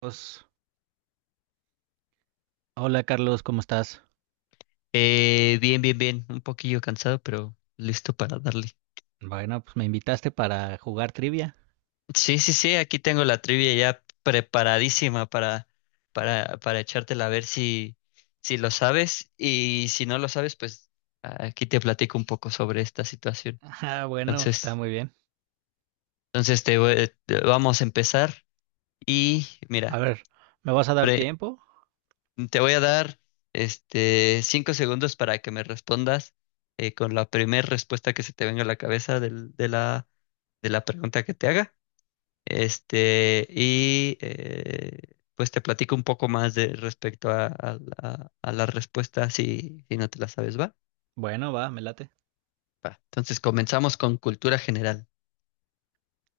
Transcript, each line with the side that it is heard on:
right: Pues, hola Carlos, ¿cómo estás?
left: Bien, bien, bien. Un poquillo cansado, pero listo para darle.
right: Bueno, pues me invitaste para jugar trivia.
left: Sí, sí, sí. Aquí tengo la trivia ya preparadísima para, para echártela a ver si lo sabes. Y si no lo sabes, pues aquí te platico un poco sobre esta situación.
right: Ah, bueno, está
left: Entonces,
right: muy bien.
left: entonces, vamos a empezar. Y
right: A
left: mira,
right: ver, ¿me vas a dar
left: pre-
right: tiempo?
left: te voy a dar este 5 segundos para que me respondas con la primera respuesta que se te venga a la cabeza de la pregunta que te haga. Este, y pues te platico un poco más de respecto a la respuesta si no te la sabes, ¿va?
right: Bueno, va, me late.
left: Va. Entonces comenzamos con cultura general.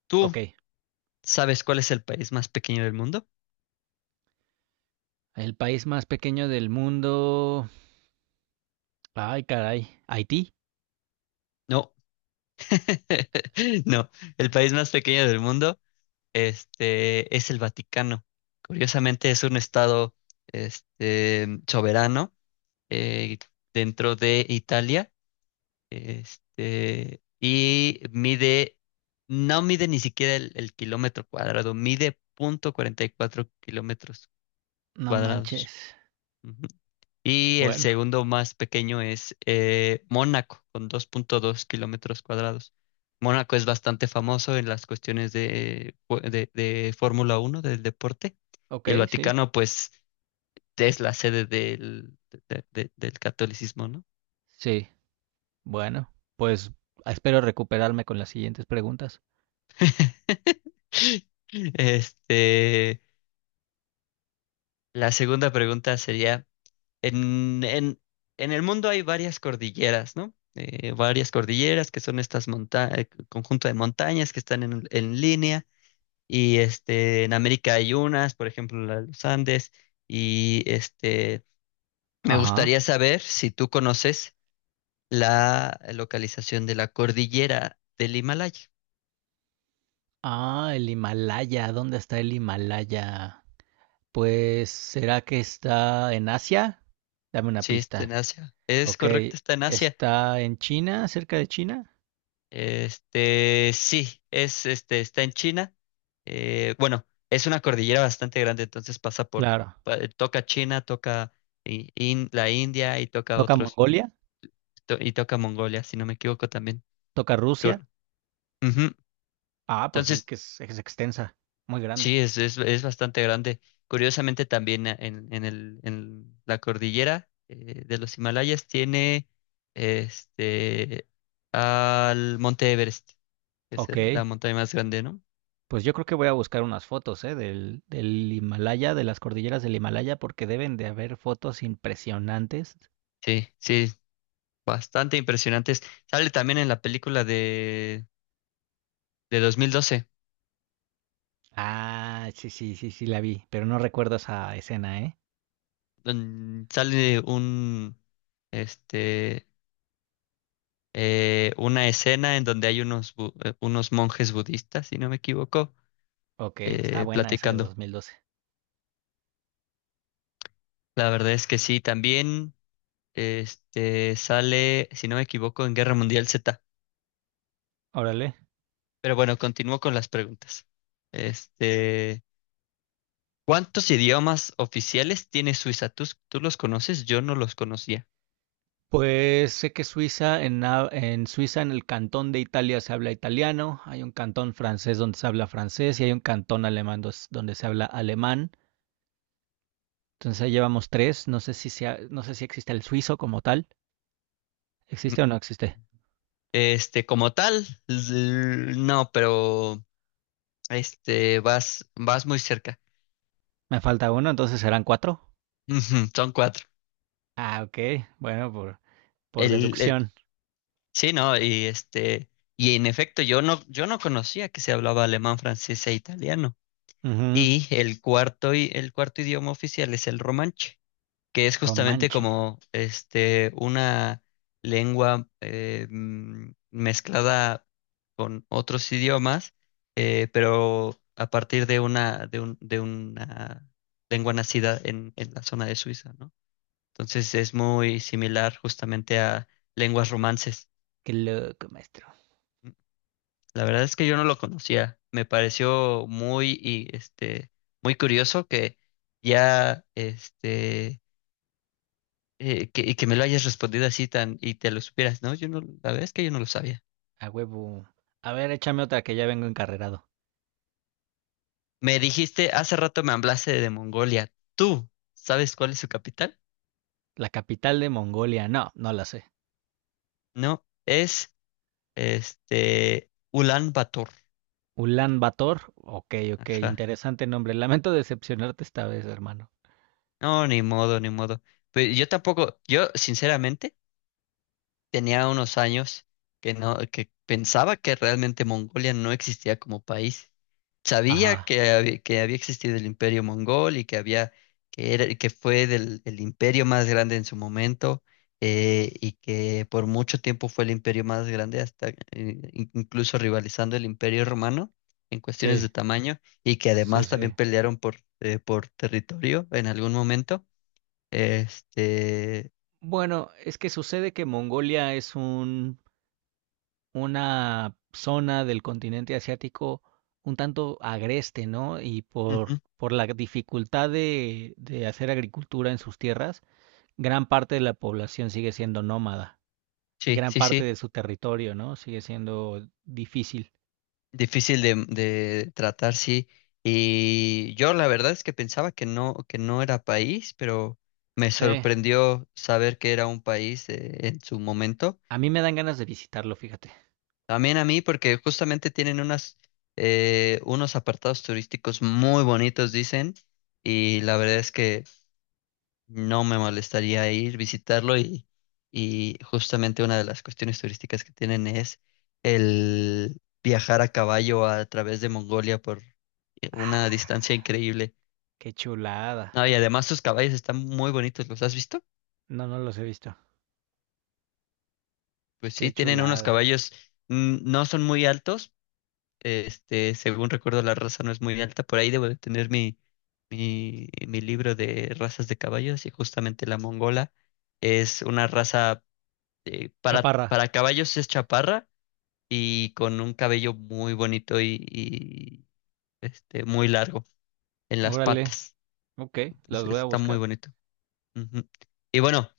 left: ¿Tú
right: Ok,
left: sabes cuál es el país más pequeño del mundo?
right: el país más pequeño del mundo. Ay, caray, Haití.
left: No, no, el país más pequeño del mundo, este, es el Vaticano. Curiosamente es un estado, este, soberano eh, dentro de Italia. Este, y mide, no mide ni siquiera el kilómetro cuadrado, mide punto cuarenta y cuatro kilómetros
right: No
left: cuadrados.
right: manches.
left: Ujú. Y el
right: Bueno,
left: segundo más pequeño es Mónaco, con 2,2 kilómetros cuadrados. Mónaco es bastante famoso en las cuestiones de Fórmula Uno del deporte.
right: ok,
left: Y el
right: sí.
left: Vaticano, pues, es la sede del catolicismo, ¿no?
right: Sí, bueno, pues espero recuperarme con las siguientes preguntas.
left: Este, la segunda pregunta sería, en, en, en el mundo hay varias cordilleras, ¿no? Varias cordilleras que son estas monta conjunto de montañas que están en línea y este, en América hay unas, por ejemplo, la de los Andes y este, me
right: Ajá.
left: gustaría saber si tú conoces la localización de la cordillera del Himalaya.
right: Ah, el Himalaya. ¿Dónde está el Himalaya? Pues, ¿será que está en Asia? Dame una
left: Sí, está en
right: pista.
left: Asia. Es
right: Ok,
left: correcto, está en Asia.
right: ¿está en China, cerca de China?
left: Este, sí, este, está en China. Bueno, es una cordillera bastante grande, entonces pasa por,
right: Claro.
left: toca China, toca la India y toca
right: ¿Toca
left: otros,
right: Mongolia?
left: y toca Mongolia, si no me equivoco también.
right: ¿Toca Rusia?
left: Cor- Ujú.
right: Ah, pues sí, es
left: Entonces,
right: que es extensa, muy grande.
left: sí, es bastante grande. Curiosamente también en la cordillera de los Himalayas tiene este al Monte Everest, que es
right: Ok,
left: la montaña más grande, ¿no?
right: pues yo creo que voy a buscar unas fotos, ¿eh? Del Himalaya, de las cordilleras del Himalaya, porque deben de haber fotos impresionantes.
left: Sí, sí, bastante impresionantes. Sale también en la película de 2012
right: Ah, sí, sí, sí, sí, la vi, pero no recuerdo esa escena, ¿eh?
left: donde sale este, una escena en donde hay unos monjes budistas, si no me equivoco,
right: Ok, está buena esa de
left: platicando.
right: 2012.
left: La verdad es que sí, también este, sale, si no me equivoco, en Guerra Mundial Z.
right: Órale.
left: Pero bueno, continúo con las preguntas. Este, ¿cuántos idiomas oficiales tiene Suiza? ¿Tú los conoces? Yo no los conocía.
right: Pues sé que Suiza, en Suiza, en el cantón de Italia se habla italiano, hay un cantón francés donde se habla francés y hay un cantón alemán donde se habla alemán. Entonces ahí llevamos tres. No sé si existe el suizo como tal. ¿Existe o no existe?
left: Este, como tal, no, pero este, vas muy cerca.
right: Me falta uno, entonces serán cuatro.
left: Ujú. Son cuatro.
right: Ah, ok. Bueno, por
left: El, el,
right: deducción.
left: sí, no, y este, y en efecto, yo no conocía que se hablaba alemán, francés e italiano.
right: Ujú.
left: Y el cuarto idioma oficial es el romanche, que es justamente
right: Romanche.
left: como este una lengua mezclada con otros idiomas, pero a partir de una lengua nacida en la zona de Suiza, ¿no? Entonces es muy similar justamente a lenguas romances.
right: Qué loco, maestro.
left: Mm, La verdad es que yo no lo conocía. Me pareció muy curioso que ya este que, y que me lo hayas respondido así tan y te lo supieras, ¿no? Yo no, la verdad es que yo no lo sabía.
right: A huevo. A ver, échame otra que ya vengo encarrerado.
left: Me dijiste, hace rato me hablaste de Mongolia. ¿Tú sabes cuál es su capital?
right: La capital de Mongolia. No, no la sé.
left: No, es este Ulan Bator.
right: Ulan Bator. Ok, ok,
left: Ajá.
right: interesante nombre. Lamento decepcionarte esta vez, hermano.
left: No, ni modo, ni modo. Pero yo tampoco, yo sinceramente tenía unos años que no, que pensaba que realmente Mongolia no existía como país. Sabía
right: Ajá,
left: que había existido el Imperio Mongol y que había, que fue el imperio más grande en su momento, y que por mucho tiempo fue el imperio más grande, hasta incluso rivalizando el Imperio Romano en cuestiones
right: sí,
left: de tamaño, y que
right: sí,
left: además también
right: sí.
left: pelearon por territorio en algún momento. Este,
right: Bueno, es que sucede que Mongolia es una zona del continente asiático un tanto agreste, ¿no? Y por,
left: ujú.
right: por la dificultad de hacer agricultura en sus tierras, gran parte de la población sigue siendo nómada y
left: Sí,
right: gran
left: sí,
right: parte
left: sí.
right: de su territorio, ¿no? Sigue siendo difícil.
left: Difícil de tratar, sí. Y yo la verdad es que pensaba que no era país, pero me
right: Sí.
left: sorprendió saber que era un país en su momento.
right: A mí me dan ganas de visitarlo, fíjate.
left: También a mí, porque justamente tienen unos apartados turísticos muy bonitos, dicen, y la verdad es que no me molestaría ir, visitarlo y justamente una de las cuestiones turísticas que tienen es el viajar a caballo a través de Mongolia por una distancia increíble.
right: Qué chulada.
left: No, y además sus caballos están muy bonitos, ¿los has visto?
right: No, no los he visto.
left: Pues
right: Qué
left: sí, tienen unos
right: chulada.
left: caballos, no son muy altos, este, según recuerdo la raza no es muy alta, por ahí debo de tener mi libro de razas de caballos y justamente la mongola es una raza eh, para,
right: Chaparra.
left: para caballos es chaparra y con un cabello muy bonito y, este, muy largo en las
right: Órale.
left: patas.
right: Ok, las
left: Entonces
right: voy a
left: está muy
right: buscar.
left: bonito. Ujú. Y bueno,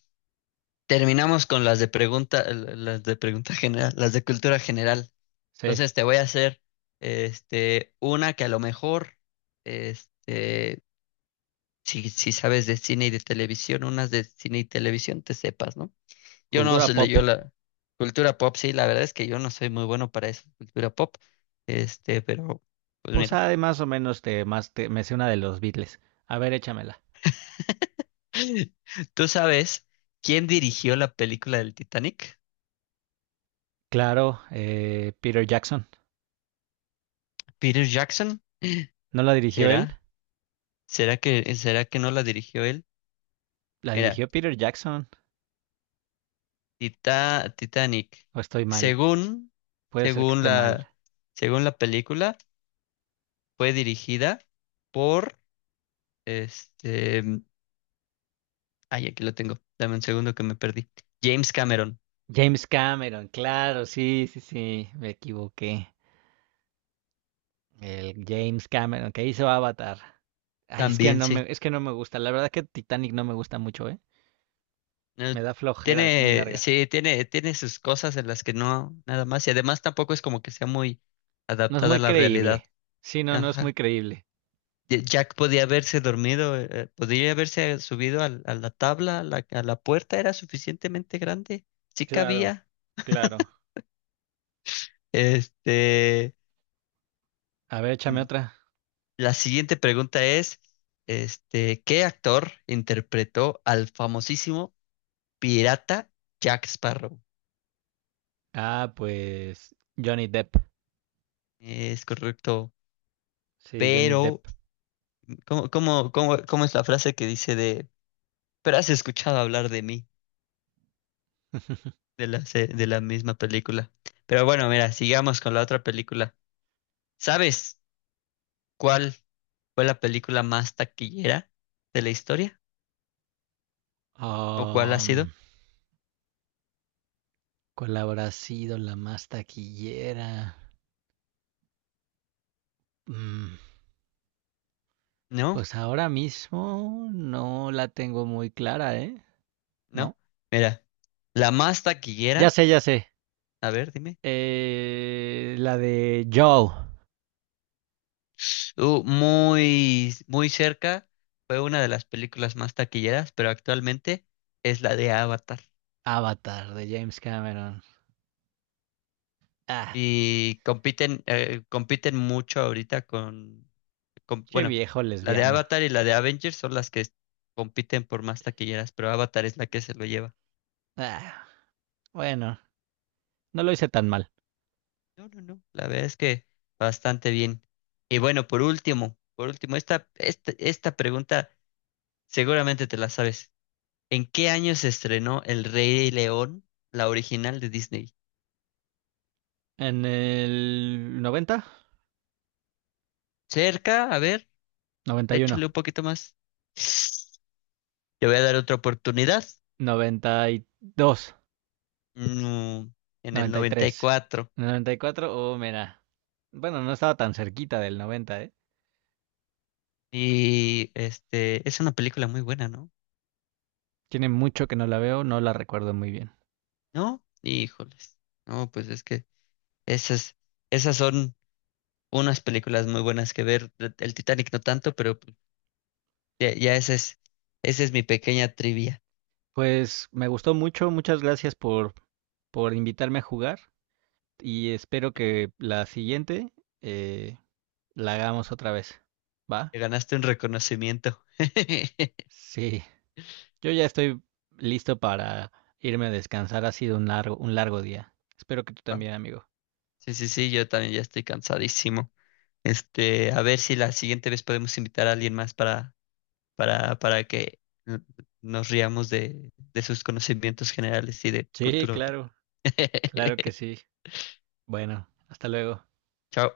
left: terminamos con las de pregunta general, las de cultura general.
right: Sí.
left: Entonces te voy a hacer este, una que a lo mejor, este, si sabes de cine y de televisión, unas de cine y televisión te sepas, ¿no? Yo no
right: Cultura
left: sé,
right: pop.
left: yo la cultura pop, sí, la verdad es que yo no soy muy bueno para esa cultura pop. Este, pero, pues
right: Pues
left: mira.
right: hay más o menos me sé una de los Beatles. A ver, échamela.
left: ¿Tú sabes quién dirigió la película del Titanic?
right: Claro, Peter Jackson.
left: ¿Peter Jackson?
right: ¿No la dirigió él?
left: ¿Será? ¿Será que no la dirigió él?
right: La
left: Mira,
right: dirigió Peter Jackson.
left: Titanic.
right: O estoy mal.
left: Según,
right: Puede ser que
left: según
right: esté mal.
left: la, según la película, fue dirigida por este. Ay, aquí lo tengo. Dame un segundo que me perdí. James Cameron.
right: James Cameron, claro, sí, sí, sí, me equivoqué. El James Cameron que hizo Avatar. Ay, es que
left: También
right: no
left: sí.
right: me, es que no me gusta. La verdad que Titanic no me gusta mucho, ¿eh? Me
left: Eh,
right: da flojera, es muy
left: Tiene,
right: larga.
left: sí, tiene sus cosas en las que no, nada más. Y además tampoco es como que sea muy
right: No es
left: adaptada a
right: muy
left: la realidad.
right: creíble. Sí, no, no es muy
left: Ajá.
right: creíble.
left: Y Jack podía haberse dormido, podría haberse subido la tabla, a la puerta era suficientemente grande, sí
right: Claro,
left: cabía.
right: claro.
left: Este,
right: A ver, échame
left: mm,
right: otra.
left: la siguiente pregunta es, este, ¿qué actor interpretó al famosísimo pirata Jack Sparrow?
right: Ah, pues Johnny Depp.
left: Es correcto,
right: Sí, Johnny
left: pero
right: Depp.
left: ¿Cómo es la frase que dice de, pero has escuchado hablar de mí, de la misma película? Pero bueno, mira, sigamos con la otra película. ¿Sabes cuál fue la película más taquillera de la historia? ¿O cuál ha sido?
right: Um, ¿Cuál habrá sido la más taquillera? Mm,
left: No,
right: pues ahora mismo no la tengo muy clara, ¿eh?
left: no.
right: No.
left: Mira, la más
right: Ya
left: taquillera,
right: sé, ya sé.
left: a ver, dime.
right: La de Joe,
left: Muy, muy cerca, fue una de las películas más taquilleras, pero actualmente es la de Avatar.
right: Avatar de James Cameron. Ah,
left: Y compiten mucho ahorita
right: qué
left: bueno,
right: viejo
left: la de
right: lesbiano.
left: Avatar y la de Avengers son las que compiten por más taquilleras, pero Avatar es la que se lo lleva.
right: Ah. Bueno, no lo hice tan mal.
left: No, no, no, la verdad es que bastante bien. Y bueno, por último, esta pregunta seguramente te la sabes. ¿En qué año se estrenó El Rey León, la original de Disney?
right: En el 90,
left: Cerca, a ver,
right: 91,
left: échale un poquito más. Te voy a dar otra oportunidad.
right: 92,
left: No, en el noventa y
right: 93,
left: cuatro
right: 94, oh, mira. Bueno, no estaba tan cerquita del 90, ¿eh?
left: Y este, es una película muy buena, ¿no?
right: Tiene mucho que no la veo, no la recuerdo muy bien.
left: ¿No? Híjoles. No, pues es que esas, esas son unas películas muy buenas que ver. El Titanic no tanto, pero pues, ya, ya esa es mi pequeña trivia.
right: Pues me gustó mucho, muchas gracias por invitarme a jugar y espero que la siguiente eh, la hagamos otra vez. ¿Va?
left: Te ganaste un reconocimiento.
right: Sí. Yo ya estoy listo para irme a descansar. Ha sido un largo día. Espero que tú
left: Va.
right: también, amigo.
left: Sí, sí, sí, yo también ya estoy cansadísimo. Este, a ver si la siguiente vez podemos invitar a alguien más para, para que n- nos riamos de sus conocimientos generales y de
right: Sí,
left: cultura pop.
right: claro, claro que sí. Bueno, hasta luego.
left: Chao.